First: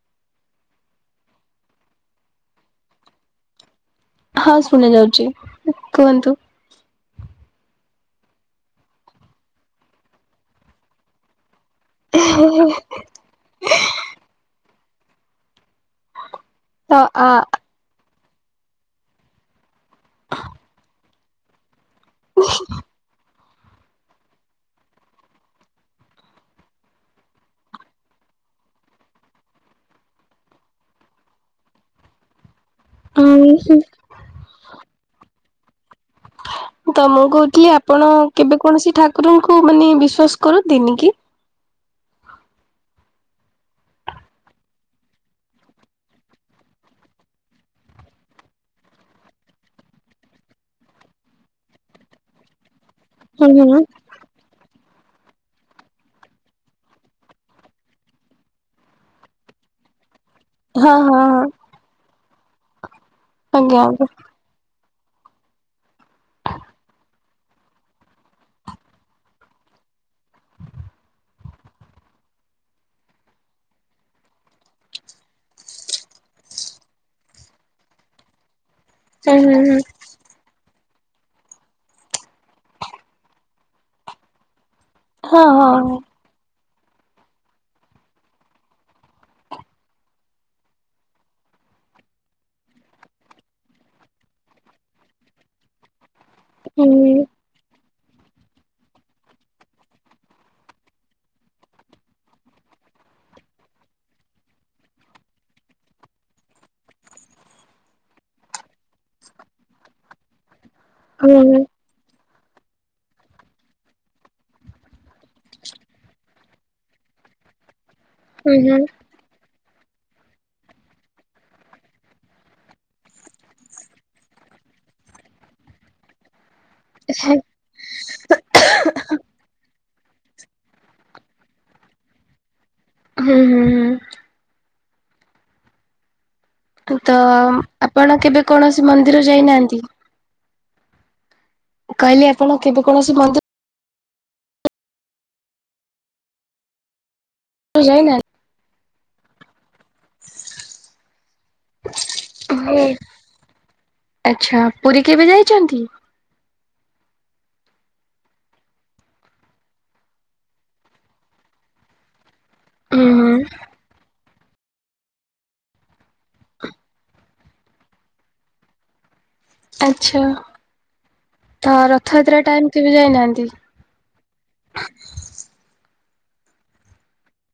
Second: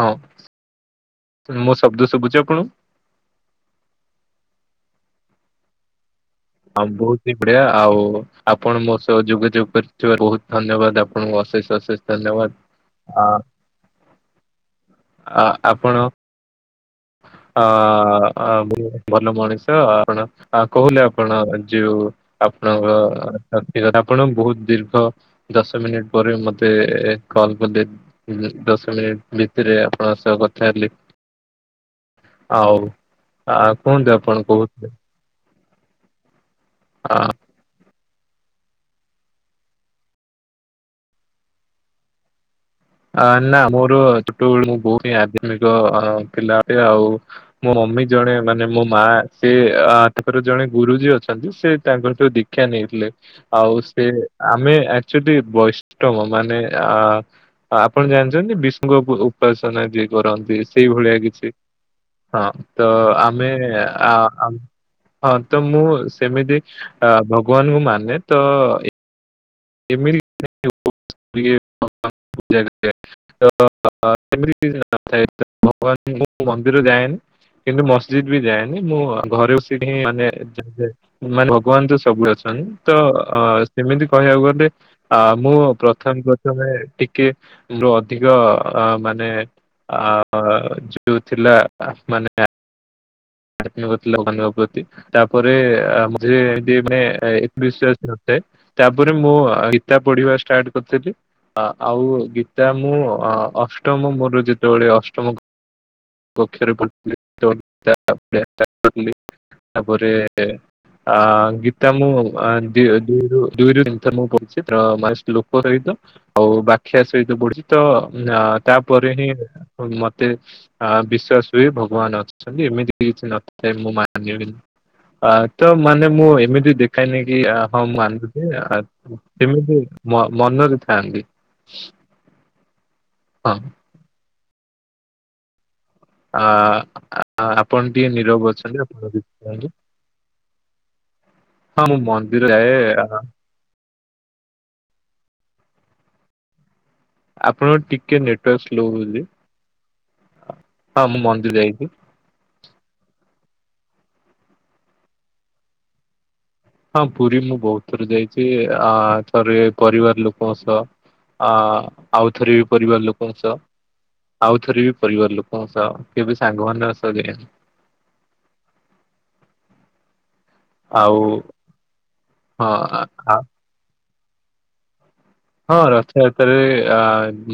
ହଁ ମୋ ଶବ୍ଦ ଶୁଭୁଛି ଆପଣଙ୍କୁ? ହଁ ଶୁଣା ଯାଉଛି କୁହନ୍ତୁ। ଆମ ବୋହୁତ ପଡିଆ ଆଉ ଆପଣ ମୋ ସହ ଯୋଗାଯୋଗ କରିଥିବାରୁ ବୋହୁତ ଧନ୍ୟବାଦ। ଆପଣଙ୍କୁ ଅଶେଷ ଅଶେଷ ଧନ୍ୟବାଦ ଆ ଆ ଆପଣ ତ ଆ ଅ ଅ ଭଲ ମଣିଷ ଆପଣ ଆପଣ କହୁନି ଆପଣ ଯୋଉ ଆପଣଙ୍କ ଶକ୍ତି କଥା ଆପଣ ବୋହୁତ ଦୀର୍ଘ ଦଶ ମିନିଟ୍ ପରେ ମତେ କଲ କଲେ। ଦଶ ମିନିଟ୍ ଭିତରେ ଆପଣଙ୍କ ସହ କଥା ହେଲି। ଆଉ ଆ କୁହନ୍ତୁ ଆପଣ କହୁ ତ ଆ, ମୁଁ କହୁଥିଲି ଆପଣ କେବେ କୌଣସି ଠାକୁରଙ୍କୁ ମାନେ ବିଶ୍ଵାସ କରନ୍ତିନି କି? ଆ ନା ମୋର ଛୋଟବେଳୁ ମୁଁ ବୋହୁତ ଆଧ୍ୟମିକ ଥିଲା ଆଉ ମୋ ମମି ଜଣେ ମାନେ ମୋ ମା ସେ ଅ ତାଙ୍କର ଜଣେ ଗୁରୁଜୀ ଅଛନ୍ତି। ସେ ତାଙ୍କର ସୁ ଶିକ୍ଷା ନେଇଥିଲେ। ହୁଁ ଆଉ ହୁଁ। ସେ ଆମେ ଆକଚାଲି ବୈଷ୍ଟମ ମାନେ ଆ ଆପଣ ଜାଣିଛନ୍ତି ବିଷ୍ଣୁଙ୍କ ଉପାସନା ଯିଏ କରନ୍ତି ସେଇ ହଁ ହଁ ଭଳିଆ ହଁ କିଛି? ହଁ ତ ଆମେ ଆଜ୍ଞା ଆଜ୍ଞା। ଆ ହଁ ତ ମୁଁ ସେମିତି ଅ ଭଗବାନଙ୍କୁ ମାନେ ତ ଏମିତି [unintelligible] [unintelligible] ମନ୍ଦିର ଯାଏନି। କିନ୍ତୁ ମସଜିଦ୍ ବି ଯାଏନି ମୁଁ ଘରେ ବସିକି ମାନେ ମାନେ ଭଗବାନ ତ ସବୁ ଅଛନ୍ତି ତ ଅ ସେମିତି କହିବାକୁ ଗ ବେ ଆ ହୁଁ ମୁଁ ହୁଁ ହୁଁ। ହଁ ହଁ। ପ୍ରଥମେ ପ୍ରଥମେ ଟିକେ ଲୋ ଅଧିକ ଅ ମାନେ ଆ ଯଉ ଥିଲା ମାନେ [unintelligible] ପ୍ରତି। ତାପରେ ଯେ ଏମତି ହୁଁ ମାନେ [unintelligible] ତାପରେ ମୁଁ ଗିତା ପଢିବା ଷ୍ଟାର୍ଟ କରଦେଲି। ଆଉ ଗୀତା ମୁଁ ଅ ଅଷ୍ଟମ ମୋର ଯେତେବେଳେ ଅଷ୍ଟମ ପକ୍ଷ ରେ ପଢ଼ୁଥିଲି [unintelligible] ତାପରେ ଆ ହୁଁ ଗୀତା ମୁଁ ଦରୁ ଦୁଇରୁ ତିନ ଥର ମୁଁ ପଢୁଚି ତ ଶ୍ଳୋକ ସହିତ। ଆଉ ବାଖି୍ୟା ସହିତ ବଢୁଛି ତ ହୁଁ ହୁଁ। ତାପରେ ହିଁ ମତେ ଆ ବିଶ୍ଵାସ ହୁଏ ଭଗବାନ ଅଛନ୍ତି ଏମିତି କି କିଛି ନଥାଏ ମୁଁ ମାନିବିିନି। ଅ ତ ମାନେ ମୁଁ ଏମିତି ଦେଖାଏନି ହୁଁ କି ହଁ ମୁଁ ମା ନୁ ସେମିତି ମନରେ ଥାଆନ୍ତି। ହଁ। ହୁଁ ଆ ତ ଟିକେ ଆପଣ ନିରବ କେବେ ଅଛନ୍ତି କୌଣସି ଆପଣ ମନ୍ଦିର କିଛି କୁହନ୍ତୁ ଯାଇନାହାଁନ୍ତି? ହଁ ମୁଁ କହିଲି ଆପଣ ମନ୍ଦିର କେବେ କୌଣସି ଯାଏ। ମନ୍ଦିର ଆପଣଙ୍କ ଟିକେ ଯାଇନାହାନ୍ତି? ନେଟୱାର୍କ ସ୍ଲୋ ହଉଛି ହଁ ମୁଁ ମନ୍ଦିର ଯାଇଚି। ଆଛା, ପୁରୀ କେବେ ଯାଇଛନ୍ତି? ହଁ ପୁରୀ ମୁଁ ବହୁତ ଥର ଯାଇଛି ଆ ଥରେ ପରିବାର ଲୋକଙ୍କ ସହ। ଅ ଆଉଥରେ ବି ପରିବାର ହୁଁ ହୁଁ। ଲୋକଙ୍କ ସହ। ଆଉ ଥରେ ବି ପରିବାର ଲୋକଙ୍କ ସହ, କେବେ ସାଙ୍ଗମାନଙ୍କ ସହ ଯାଇନି। ଆଛା ଆଉ ତ ରଥଯାତ୍ରା ଟାଇମ କେବେ ହଁ ଯାଇନାହାନ୍ତି? ହଁ ରଥଯାତ୍ରାରେ ଅ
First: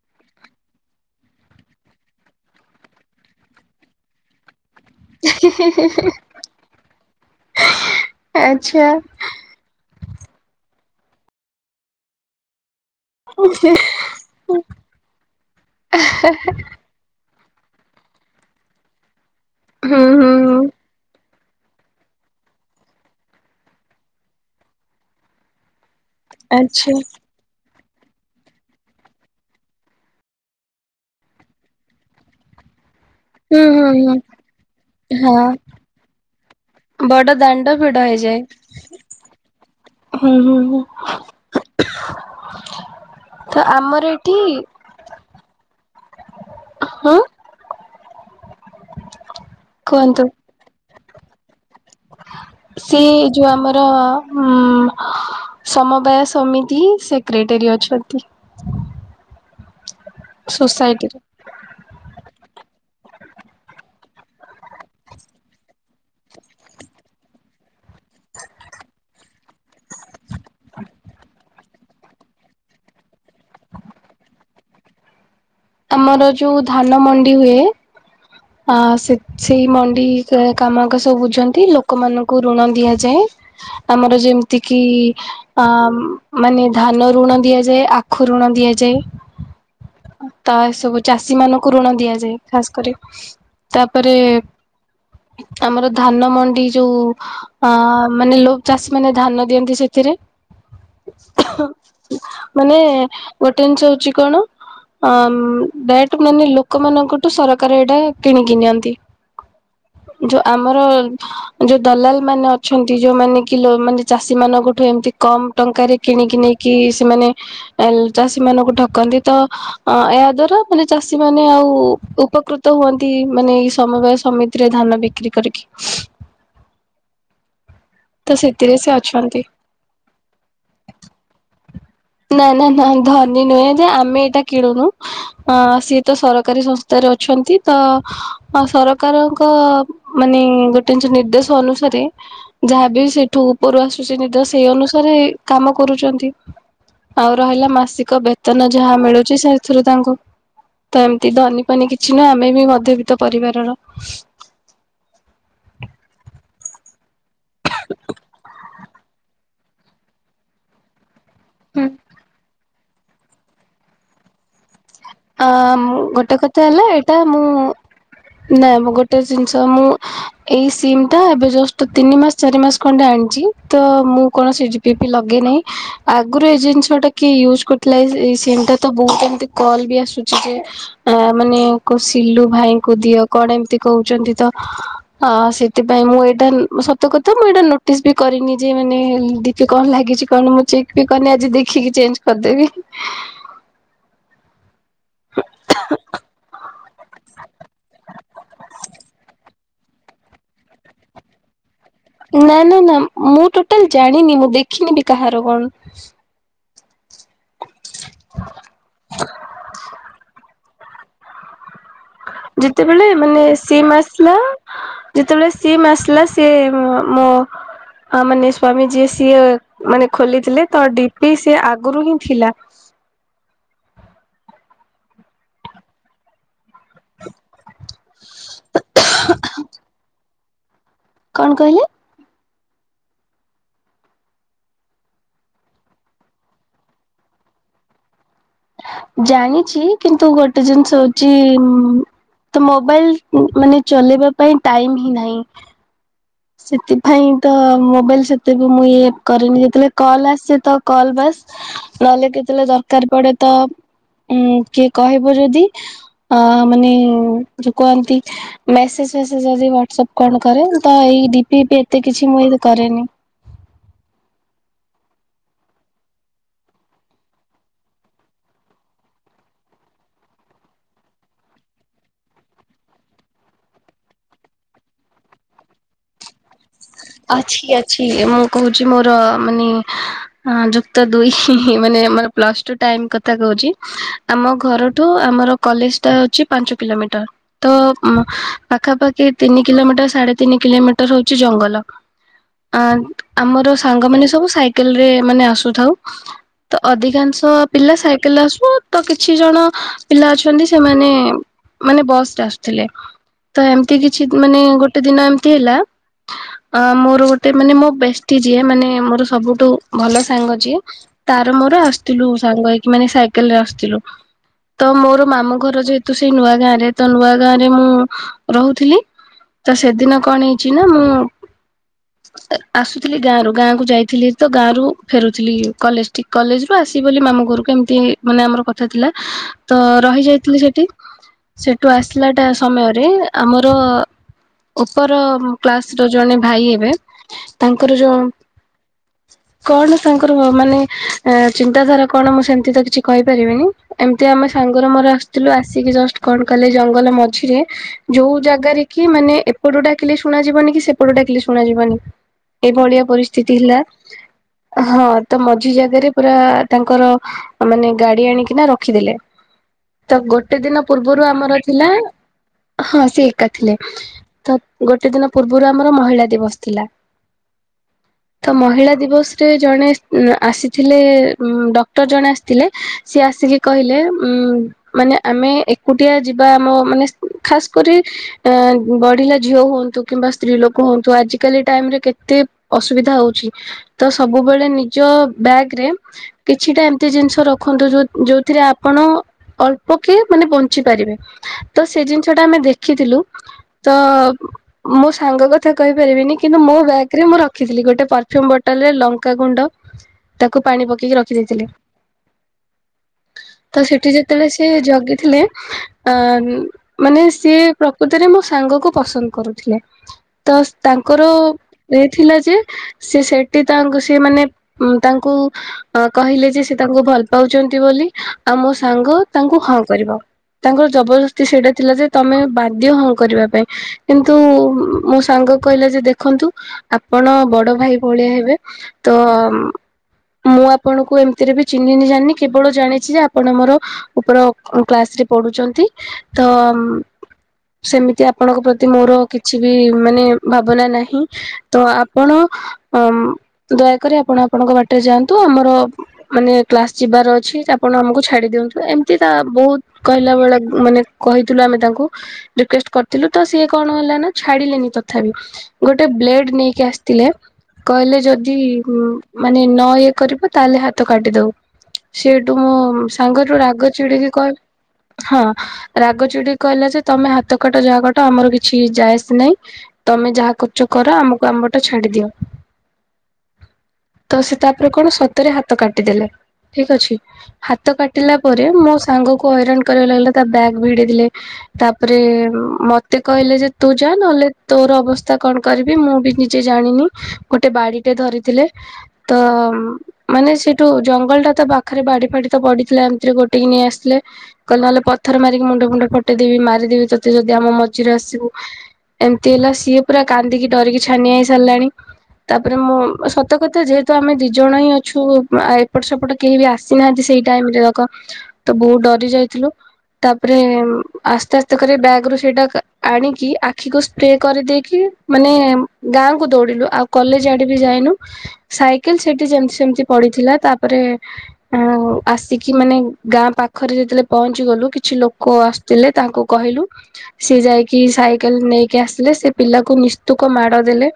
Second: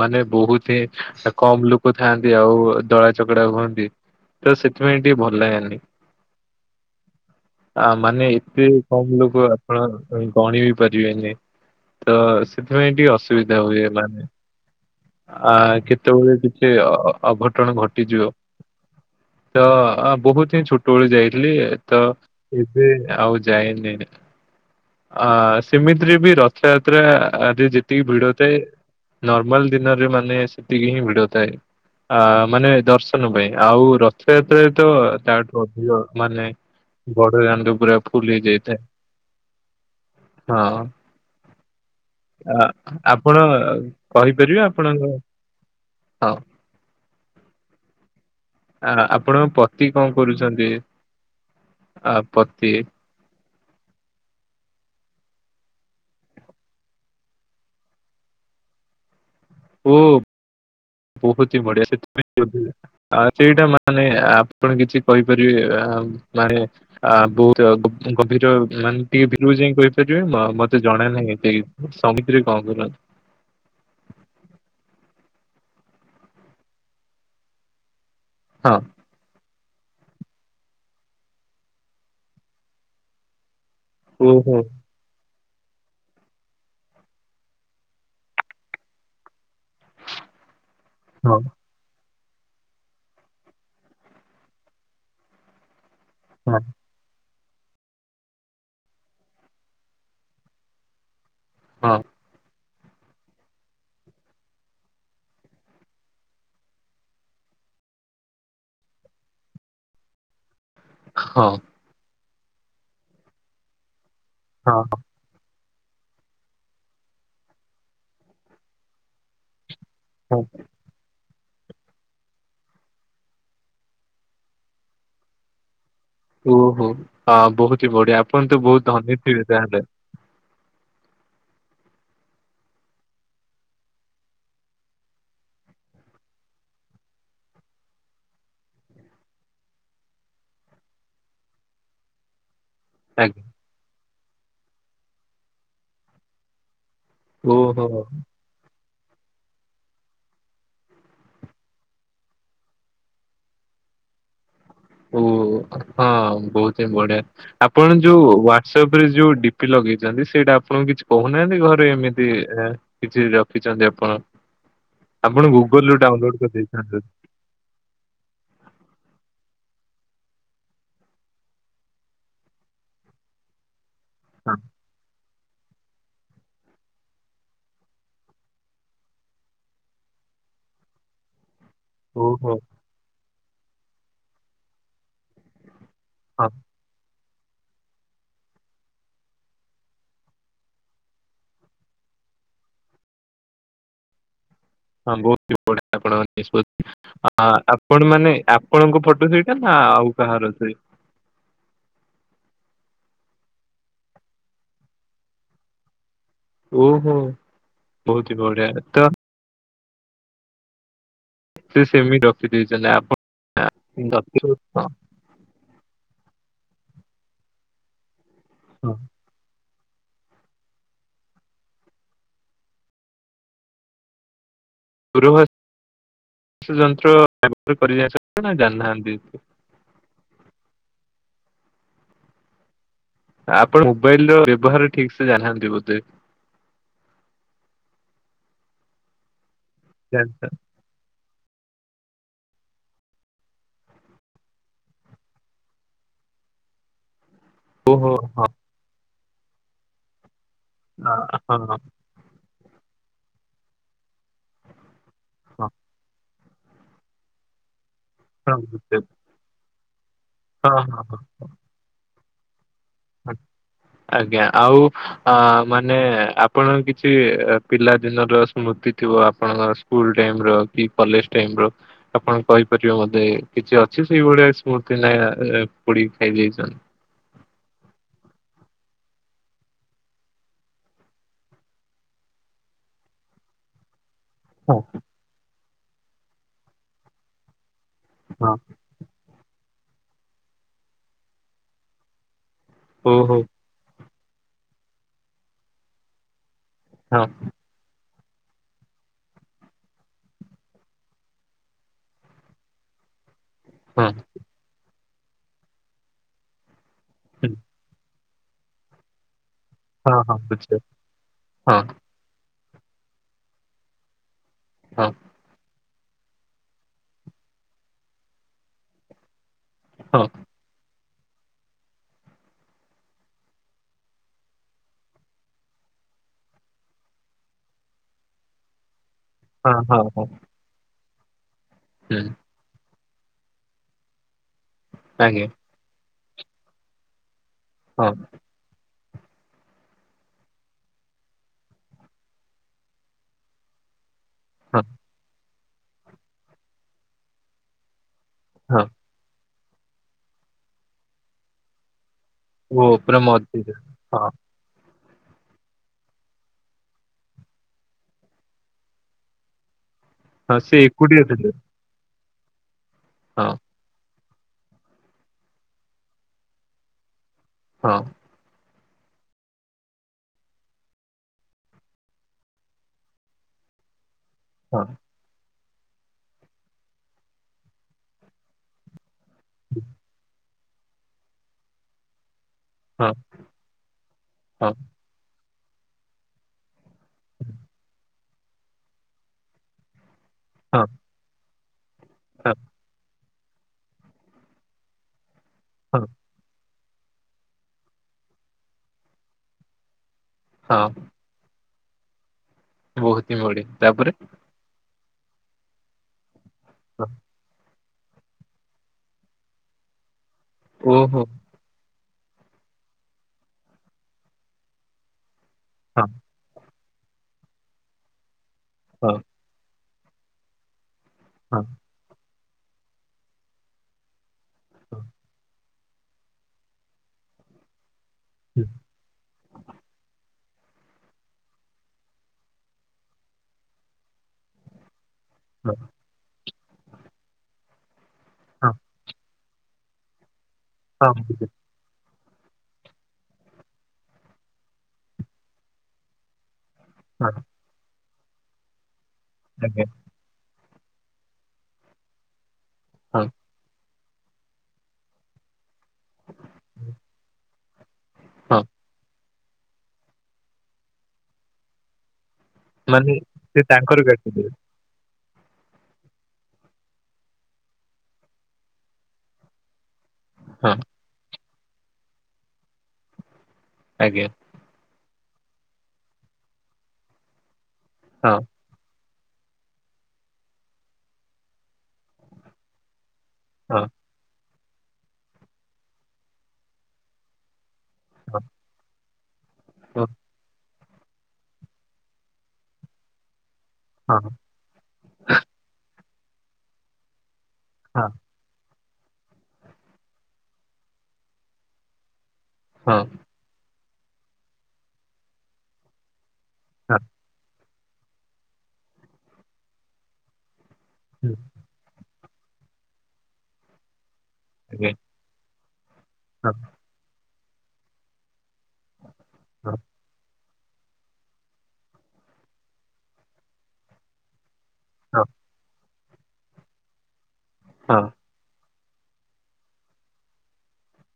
ମାନେ ବହୁତ ହିଁ କମ ଲୋକ ଥାଆନ୍ତି ଆଉ ଦଳା ଚକଡା ହୁଅନ୍ତି ତ ସେଥିପାଇଁ ଟିକେ ଭଲ ଲାଗେନି। ଆ ମାନେ ଏତେ ଆଚ୍ଛା। କମ ଲୋକ ଆପଣ ଗଣି ବି ପାରିବେନି ତ ସେଥିପାଇଁ ଟିକେ ହୁଁ ଅସୁବିଧା ହୁଏ ମାନେ ଆ କେତେବେଳେ କିଛି ଅ ଅଘଟଣ ଘଟିଯିବ। ତ ହୁଁ ବହୁତ ହିଁ ଛୋଟବେଳି ଯାଇ ଥିଲି ଏ ତ ଏବେ ଆଉ ଯାଇନି। ଆ ସେମିତିରେ ବି ଆଚ୍ଛା ରଥଯାତ୍ରାରେ ଯେତିକି ଭିଡ ଥାଏ ନର୍ମାଲ ଦିନରେ ମାନେ ସେତିକି ହିଁ ଭିଡଥାଏ, ଆ ମାନେ ଦର୍ଶ ନ ପାଇଁ ହୁଁ ଆଉ ହୁଁ ହୁଁ ରଥଯାତ୍ରାରେ ତ ହଁ ତାଠୁ ଅଧିକ ମାନେ ବଡ ବଡ଼ ଦାଣ୍ଡ ଭିଡ ପୁରା ଫୁଲ ହେଇଯାଏ। ହେଇ ଯାଇଥାଏ। ହୁଁ ହୁଁ ହଁ ହୁଁ ଆ ଆପଣ ତ ଆମର କ ଏଠି କରିବେ ଆପଣଙ୍କ ହ। ହଁ ଆ ଆପଣଙ୍କ ପତି କଣ କୁହନ୍ତୁ। କରୁଛନ୍ତି ଆ ପତି? ସେ ଯୋଉ ଆମର ଉଁ ସମବାୟ ସମିତି ସେକ୍ରେଟେରୀ ଅଛନ୍ତି। ଓ। ସୋସାଇଟିରେ। ବହୁତି ବଢିଆ ସେ [unintelligible] ଆ ସେଇଟା ମାନେ ଆପଣ କିଛି କହିପାରିବେ ଆ ମାନେ ଆ ବହୁତ ଗଭିର ମାନେ ଟିକେ ଭିରକୁ ଯାଇ କହିପାରିବେ ମତେ ଜଣେ ନାହିଁ ସେଇ ସଂଗୀତିରେ କଣ କରନ୍ତି? ଆମର ଯୋଉ ଧାନ ମଣ୍ଡି ହୁଏ, ଆ ହଁ ସେ ସେଇ ମଣ୍ଡି କାମାଗ ସବୁ ବୁଝନ୍ତି। ଲୋକମାନାନଙ୍କୁ ଋଣ ଦିଆଯାଏ। ଆମର ଓହୋ ଯେମିତି କିି ଆଃ ଆଃ ମାନେ ଧାନ ଋଣ ଦିଆଯାଏ, ଆଖୁ ଋଣ ଦିଆଯାଏ। ତ ଏ ସବୁ ଚାଷୀ ହଁ ମାନଙ୍କୁ ଋଣ ଦିଆଯାଏ ଖାସ କରି। ତାପରେ ଆମର ଧାନ ହଁ ମଣ୍ଡି ଯୋଉ ହ ମାନେ ଲୁକଚାଷୀ ମାନେ ଧାନ ଦିଅନ୍ତି ସେଥିରେ। ହଁ ମାନେ ଗୋଟେ ଜିନିଷ ହଉଛି କଣ? ହ ମାନେ ବେଟେ ଲୋକମାନଙ୍କଠୁ ସର ତାଙ୍କର ଏଇଟା କିଣିକି ନିଅନ୍ତି। ଯଉ ଆମର ହଁ। ଯୋଉ ଦଲାଲ ମାନେ ଅଛନ୍ତି, ଯୋଉମାନେ ଲୋ କି ମାନେ ଚାଷୀ ହଁ ମାନଙ୍କଠୁ ଏମତି କମ ଟଙ୍କାରେ କିଣିକି ନେଇକି ସେମାନେ ଚାଷୀ ମାନଙ୍କୁ ଠକନ୍ତି? ତ ଅ ଏହା ହଁ, ଦ୍ଵାରା ମାନେ ଚାଷୀ ମାନେ ଆଉ ଉପ ଉପକୃତ ହୁଅନ୍ତି, ମାନେ ଏଇ ସମବାୟ ସମିତିରେ ଧାନ ବିକ୍ରି କରିକି। ଓହୋ। ହ ବହୁତ ହି ବଢିଆ। ଆପଣ ତ ସେଥିରେ ସେ ବହୁତ ଧନୀ ଅଛନ୍ତି। ଥିବେ ତାହେଲେ। ନା ନା ନା ଧନୀ ନୁହେଁ ଯେ ଆମେ ଏଇଟା କିଣୁନୁ। ଅ ସିଏ ତ ସରକାରୀ ସଂସ୍ଥାରେ ଅଛନ୍ତି। ତ ଅ ସରକାରଙ୍କ ମାନେ [unintelligible] ନିର୍ଦ୍ଦେଶ ଅନୁସାରେ? [inaudible] ଯାହାବି ସେଠୁ ଆଜ୍ଞା। ଉପରୁ ଆସୁଛି ନିଦ ସେଇ ଅନୁସାରେ କାମ କରୁଛନ୍ତି। ଆଉ ରହିଲା ଓହୋ ମାସିକ ବେତନ ଯାହା ମିଳୁଛି ସେଥିରୁ ତାଙ୍କୁ ତ ଏମିତି ଧନି ପନି କିଛି ନୁହଁ, ଆମେ ବି ମଧ୍ୟବିତ୍ତ ପରିବାରର। ଓ ହଁ ବହୁତ ହିଁ ବଢିଆ। ଆପଣ ଯୋଉ ୱା ସେ ଉପରେ ଯୋଉ ଡିପି ଲଗେଇଛନ୍ତି, ସେଇଟା ଆପଣଙ୍କୁ କିଛି କହୁନାହାନ୍ତି ଘରେ ଏମିତି? କିଛି ରଖିଛନ୍ତି ଆପଣ। ଆ ଆପଣ ଗୁଗୁଲ ରୁ ଗୋଟେ ଡାଉନଲୋଡ କଥା ହେଲା କରିଦେଇଥାନ୍ତେ। ଏଇଟା ମୁଁ [inaudible] ନା ମୁଁ ଗୋଟେ ଜିନିଷ ମୁଁ ଏଇ ସିମ୍ ଟା ଏବେ ଜଷ୍ଟ ତିନି ମାସ ଚାରି ମାସ ଖଣ୍ଡେ ଆଣିଛି। ତ ମୁଁ କଣ ସି ଯି [unintelligible] ଲଗେଇ ନାହିଁ। ଆଗରୁ ଏ ଜିନିଷ ଟା କିଏ ୟୁଜ କରିଥିଲା ଏ ସିମ ଟା ତ ବହୁତ ଏମି ତି କଲ ବି ଆ ଆସୁଛି ଯେ, ଆ ମାନେ କ ହଁ ସିଲୁ ଓହୋ ଭାଇ ଙ୍କୁ କଉ ଦିଅ କଣ ଏମିତି କହୁଛନ୍ତି ତ? ଆ ସେଥିପାଇଁ ମୁଁ ଏଇଟା ହଁ ମୁଁ ସତ ସତ କଥା ମୁଁ ଏଇଟା ନୋଟିସ୍ ବି କରିନି ଯେ ମାନେ ଡିପି କଣ ଲାଗିଛି କଣ ମୁଁ ଚେକ୍ ବି କରିନି ଆଜି ଦେଖିକି ଚେଞ୍ଜ କରଦେବି। ହ [inaudible] ହଁ ବହୁତ ବଢଆ ଆପଣ ନିଷ୍ପତ୍ତି। ଆପଣ ମାନେ ଆପଣଙ୍କ ଫଟୋ ସେଇଟା। ନା ଆଉ କାହାର ଅ ସେ ନା ନା ନା। ମୁଁ ଟୋଟାଲ ଜାଣିନି ମୁଁ ଦେଖିନି ବି କାହାର କଣ? ଓହୋ। ବହୁତ ହି ବଢିଆ। ତ ସେ ସେମିର ଯେତେବେଳେ ମାନେ ସିମ୍ ଆସିଲା ଯେତେବେଳେ ସିଏମ ଆସିଲା ସିଏ ମୋ ମାନେ ସ୍ୱାମୀଜୀ ଯିଏ ଚିଏ ମାନେ ଖୋଲିଥିଲେ ତ ଡିପି ସିଏ ଆଗରୁ ହିଁ ଥିଲା। ଯନ୍ତ୍ର ବ୍ୟହାର ନା ଜାଣିନାହାନ୍ତି [unintelligible] କଣ କହିଲେ? ଆପଣ ମୋବାଇଲ ର ବ୍ୟବହାର ଠିକ ସେ ଜାଣି ନାହାନ୍ତି ବୋଧେ? ଜାଣିଛି କିନ୍ତୁ ଗୋଟେ ଜିନିଷ ହଉ ଚି ତ ମୋବାଇଲ ମାନେ ଚଲେଇବା ପାଇଁ ଟାଇମ୍ ହିଁ ନାହିଁ। ସେଥିପାଇଁ ତ ଓହୋ ମୋବାଇଲ ହଁ ସେତେବେ ମୁଁ ଇଏ କରେନି ଯେତେବେଳେ କଲ ଆସେ ତ କଲ ହଁ ବାସ୍ ହଁ ନହେଲେ କେତବେଳେ ଦରକାର ପଡେ ତ ଉଁ କିଏ କହିବ ଯଦି ହଁ ଅ ମାନେ ଯୁ କୁହନ୍ତି। ହଁ ମେସେଜ ଫେସେଜ ଯଦି ୱାଟଶପ୍ କଣ କରେ ତ ହଁ। ଏଇ ଡିପି ବି ଏତେ କିଛି ମୁଇଁ କରେନି। ଆଜ୍ଞା ଆଉ ଅ ମାନେ ଆପଣ କିଛି ପିଲାଦିନର ସ୍ମୃତି ଥିବ, ଆପଣଙ୍କ ସ୍କୁଲ ଟାଇମ ର କି, କଲେଜ ଟାଇମ ର। ଆପଣ କହିପାରିବେ ମତେ କିଛି ଅଛି ସେଇଭଳିଆ ସ୍ମୃତି ନ ପୋଡି ଖାଇ ଦେଇଛ। ଅଛି, ଅଛି ମୁଁ କହୁଛି ମୋର ମାନେ ହଁ ଯୁକ୍ତ ଦୁଇ ମାନେ ଆର ପ୍ଲସ୍ ଟୁ ଟାଇମ୍ କଥା କହୁଛି। ଆମ ହଁ ଘରଠୁ ଆମର କଲେଜ ଟା ହଉଛି ପାଞ୍ଚ କିଲୋମିଟର ତ ହଁ ପାଖାପା କି ତିନି କିଲୋମିଟର, ସାଢେ ତିନି କିଲୋମିଟର ହଉଛି ଜଙ୍ଗଲ। ଆ ଓହୋ ଆମର ସାଙ୍ଗମାନେ ସବୁ ସାଇକେଲ ରେ ମାନେ ଆସୁଥାଉ। ତ ହଁ ଅଧିକାଂଶ ପିଲା ସାଇକେଲରେ ଆସୁ ତ କିଛି ଜଣ ପିଲା ଅଛନ୍ତି ସେମାନେ ମାନେ ବସ୍ ରେ ଆସୁଥିଲେ ତ ଏମିତି ହଁ କିଛି ମାନେ ଗୋଟେ ଦିନ ଏମିତି ହେଲା। ଅ ମୋର ଗୋଟେ ମାନେ ମୋ ବେଷ୍ଟି ଯିଏ ମାନେ ମୋର ସବୁଠୁ ହଁ ଭଲ ହଁ ସାଙ୍ଗ ଯିଏ ବୁଝିଲି ତାର ହଁ ମୋର ଆସିଥିଲୁ ସାଙ୍ଗ ହେଇକି ମାନେ ସାଇକେଲରେ ଆସିଥିଲୁ। ତ ହଁ ମୋର ମାମୁ ଘର ଯେହେତୁ ସେଇ ନୂଆ ଗାଁରେ ତ ନୂଆ ଗାଁରେ ମୁଁ ରହୁଥିଲି। ତ ସେଦିନ ହଁ। କଣ ହେଇଛି ନା, ମୁଁ ଆସୁଥିଲି ଗାଁ ରୁ ଗାଁକୁୁ ଯାଇଥିଲି ତ ଗାଁ ରୁ ଫେରୁଥିଲି କଲେଜ ଟି କଲେଜ ରୁ ଆସିବ ବୋଲି ମାମୁଁ ଘରକୁ ଏମିତି ମାନେ ଆମର ଥିଲା ତ ରହିଯାଇଥିଲି ସେଠି ସେଠୁ ଆସିଲାଟା ସମୟରେ ଆମର ଉପର ଆଜ୍ଞା। କ୍ଲାସ ର ଜଣେ ଭାଇ ହେବେ ତାଙ୍କର ହଁ, ଯୋ କଣ ତାଙ୍କର ମାନେ ଚିନ୍ତାଧାରା କଣ ମୁଁ, ସେମତି ତ କିଛି କହିପାରିବିନି। ଏମିତି ଆମେ ହଁ, ସାଙ୍ଗର ମୋର ଆସିଥିଲୁ ଆସିକି ଜଷ୍ଟ କଣ କଲେ ଜଙ୍ଗଲ ମଝିରେ ଯୋଉ ହଁ। ଜାଗାରେ କି ମାନେ ଏପଟ ଡାକିଲେ ଶୁଣାଯିବନି କି ସେପଟ ଡାକିଲେ ଶୁଣାଯିବନି। ଏଭଳିଆ ପରିସ୍ଥିତି ମଝିରେ। ହେଲା। ହଁ, ହଁ ତ ମଝି ଜାଗାରେ ପୁରା ତାଙ୍କର ମାନେ ଗାଡି ଆଣିକିନା ରଖିଦେଲେ। ହ [inaudible] ତ ଗୋଟେ ଦିନ ପୂର୍ବରୁ, ଆମର ଥିଲା ହଁ ସିଏ ଏକା ଥିଲେ ତ ଗୋଟେ ଦିନ ପୂର୍ବରୁ ଆମର ମହିଳା ଦିବସ ଥିଲା। ହଁ। ତ ମହିଳା ଦିବସ ରେ ଜଣେ ଆସିଥିଲେ ଡକ୍ଟର ଜଣେ ଆସିଥିଲେ। ସିଏ ଆସିକି କହିଲେ ଉଁ ହଁ, ମାନେ ଆମେ ଏକୁଟିଆ ଯିବା ଆମ ମାନେ ଖାସ କରି ଆ ବଢ଼ିଲା ଝିଅ ହୁଅନ୍ତୁ କିମ୍ବା ସି ସ୍ତ୍ରୀ ଲୋକ ହୁଅନ୍ତୁ ଆଜିକାଲି ଟାଇମ୍ ରେ କେତେ ହଁ, ଅସୁବିଧା ହଉଛି ତ ସବୁବେଳେ ହଁ, ନିଜ ବ୍ୟାଗରେ କିଛିଟା ଏମତି ଜିନିଷ ରଖନ୍ତୁ ଯୋଉ ଯୋଉଥିରେ ଆପଣ ଅଳ୍ ପକେ ମାନେ ବଞ୍ଚି ହଁ, ପାରିବେ ତ ସେ ଜିନିଷ ଟା ହଁ, ଆମେ ଦେଖିଥିଲୁ। ତ ମୋ ସାଙ୍ଗ କଥା ହଁ, କହିପାରିବିନି କିନ୍ତୁ ମୋ ବ୍ୟାଗ ଗ୍ ରେ ମୁଁ ରଖିଥିଲି ଗୋଟେ ପରଫ୍ୟୁମ୍ ବଟଲ ରେ ଲଙ୍କା ଗୁଣ୍ଡ ତାକୁ ପାଣି ହଁ, ପକେଇକି ରଖି ଖି ଦେଇଥିଲି ବହୁତ ହିଁ ବଢ଼ିଆ। ତ ସେଠି ତାପରେ? ଯେତେବେଳେ ସେ ଜଗିଥିଲେ ଅ ହଁ, ମାନେ ସିଏ ପ୍ରକୃତରେ ମୋ ସାଙ୍ଗକୁ ପସନ୍ଦ କରୁଥିଲେ। ତ ଓହୋ! ତାଙ୍କର ଦେଇଥିଲା ଯେ ସେ ସେଠି ତାଙ୍କୁ ସେ ମାନେ ତାଙ୍କୁ ଆ ହଁ, କହିଲେ ଯେ ତାଙ୍କୁ ଭଲ ପାଉଛନ୍ତି ବୋଲି ଆଉ ମୋ ହଁ, ସାଙ୍ଗ ତାଙ୍କୁ ହଁ କରିବ ତାଙ୍କର ଜବରଦସ ତି ହଁ, ସେଇଟା ଥିଲା ଯେ ତମେ ବାଧ୍ୟ ହଁ କରିବା ପାଇଁ କିନ୍ତୁ ମ ହଁ, ମୋ ସାଙ୍ଗ କହିଲା ଯେ ଦେଖନ୍ତୁ ଆପଣ ବଡ଼ ଭାଇ ଭଳିଆ ହେବେ ହୁଁ, ତ ଉମ ମୁଁ ଆପଣଙ୍କୁ ଏମିତିରେ ବି ଚିହ୍ନିନି ଜାଣିନି, କେବଳ ଜାଣିଛି ଯେ ଆପଣ ମୋର ଉପର କ୍ଲାସ ରେ ହଁ, ପଢ଼ୁଛନ୍ତି ତ ସେମିତି ଉଁ ଆପଣଙ୍କ ହଁ, ପ୍ରତି ମୋର କି ଛି ବି ମାନେ ଭାବନା ହଁ, ନାହିଁ। ବୁଝିଲି। ତ ଆପଣ ଅମ୍ ଦୟାକରି ଆପଣ ଆପଣଙ୍କ ବାଟରେ ଯାଆନ୍ତୁ ଆମର ମାନେ କ୍ଲାସ ଯିବାର ହଁ, ଅଛି ଆପଣ ଆମକୁ ଛାଡ଼ି ଦିଅନ୍ତୁ ଏମିତି ତା ବହୁତ ଆଜ୍ଞା। କହିଲା ବେଳେ ମାନେ କହିଥିଲୁ ଆମେ ତାଙ୍କୁ ରିକ୍ୱେଷ୍ଟ କରିଥିଲୁ ହଁ, ତ ସିଏ କଣ ହେଲା ନା ଛାଡ଼ିଲେନି ତଥାପି ଗୋଟେ ବ୍ଲେଡ଼ ନେଇକି ଆସିଥିଲେ କହିଲେ ଯଦି ହଁ, ଉମ ମାନେ ନ ଇଏ କରିବ ତାହେଲେ ହାତ କାଟିଦବୁ। ସେଠୁ ମୋ ମାନେ ସାଙ୍ଗ ଯୋଉ ସେ ରାଗ ତାଙ୍କର ଚିଡ଼ିକି କାଟିଲେ। କହି ହଁ ରାଗଚିଡ଼ି କହିଲା ଯେ ତମେ ହାତ କାଟ ଯାହା କାଟ ଆମର କିଛି ଯାଏ ଆସ ନାଇଁ ତମେ ଯାହା ହଁ, କରୁଚ କର ଆମକୁ ଆମ୍ ବାଟ ଛାଡ଼ି ଦିଅ। ଆଜ୍ଞା। ତ ସେ ତାପରେ କଣ ସତରେ ହାତ କାଟିଦଲେ ଠିକ ଅଛି ହାତ କାଟିଲା ହଁ, ପର ରେ ମୋ ସାଙ୍ଗକୁ ହଇରାଣ କରିବାକୁ ଲାଗିଲା ତା ବ୍ୟାଗ ଭିଡ଼ିଲେ। ତାପରେ ଉମ ମତେ କହିଲେ ଜ ହଁ, ତୁ ଯା ନହେଲେ ତୋର ଅବସ୍ଥା କଣ କରିବି ମୁଁ ବି ନିଜେ ଜାଣିନି। ଗୋଟେ ବାଡ଼ିଟେ ହଁ, ଧରିଥିଲେ, ତ ହଁ, ମାନେ ସେ ଟୁ ଜଙ୍ଗଲ ଟା ତ ପାଖରେ ବାଡ଼ି ଫାଡ଼ି ତ ପଡ଼ିଥିଲା ଏମିତିରେ ଗୋଟେକି ନେଇ ଆସିିଥିଲେ। ହଁ, କହିଲ ନହେଲେ ପଥ ମାରିକି ମୁଣ୍ଡ ଫୁଣ୍ଡ ଫଟେଇଦେବି ମାରିଦେବି ତତେ ଯଦି ଆମ ହଁ, ମଝିରେ ଆସିବୁ। ଏମିତି ହେଲା ସିଏ ପୁରା କାନ୍ଦିକି ଡ଼ରିକି ଛାନିଆ ହେଇ ସାରିଲାଣି ତାପରେ ମୁଁ ହଁ, ସ ତ କଥା ଯେହେତୁ ଆମେ ଦି ଜଣ ହିଁ ଅଛୁ ଆ ଏପଟ ସେପଟ କେହି ବି ହଁ, ଆସିନାହାନ୍ତି ସେଇ ଟାଇମରେ। କ ତ ବହୁତ ଡ଼ରି ଯାଇଥିଲୁ ତାପରେ ହୁଁ, ଆସ୍ତେ ଆସ୍ ତେ କରି ବ୍ୟାଗ ରୁ ସେଇଟା ଆଣିକି ଆଖିକୁ ସ୍ପ୍ରେ ଆଜ୍ଞା। କରିଦେଇକି ମାନେ ଗାଁକୁ ହଁ, ଦୌଡ଼ିଲୁ ଆଉ କଲେଜ ଆଡ଼େ ବି ଯାଇନୁ ସାଇକେଲ ସେଠି ହଁ, ଯେମିତି ସେମିତି ପଡ଼ିଥିଲା ତା ପରେ ଉମ୍ ଆସିକି ମାନେ ଗାଁ ପାଖରେ ଯେତେବେଳେ ପହଞ୍ଚିଗଲୁ କିଛି ହଁ, ଲୋକ ଆସିଥିଲେ ତାଙ୍କୁ କହିଲୁ ସିଏ ଯାଇକି ହଁ, ସାଇକେଲ ନେଇକି ଆସିଲେ ସେ ପିଲାକୁ ନିସ୍ତୁକ ମାଡ଼ ଦେଲେ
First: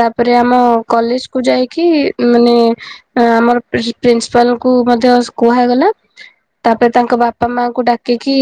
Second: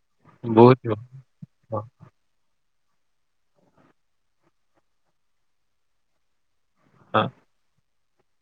ତାପରେ ଆମ ବହୁତ କଲେଜ କୁ ହଁ, ଯାଇକି ଉଁ ମାନେ ଆ ଆମର ପ୍ରି ପ୍ରିନ୍ସିପାଲ କୁ ମଧ୍ୟ କୁହାଗଲା। ତାପରେ ହଁ। ତାଙ୍କ ବାପା ମାଙ୍କୁ ଡ଼ାକିକି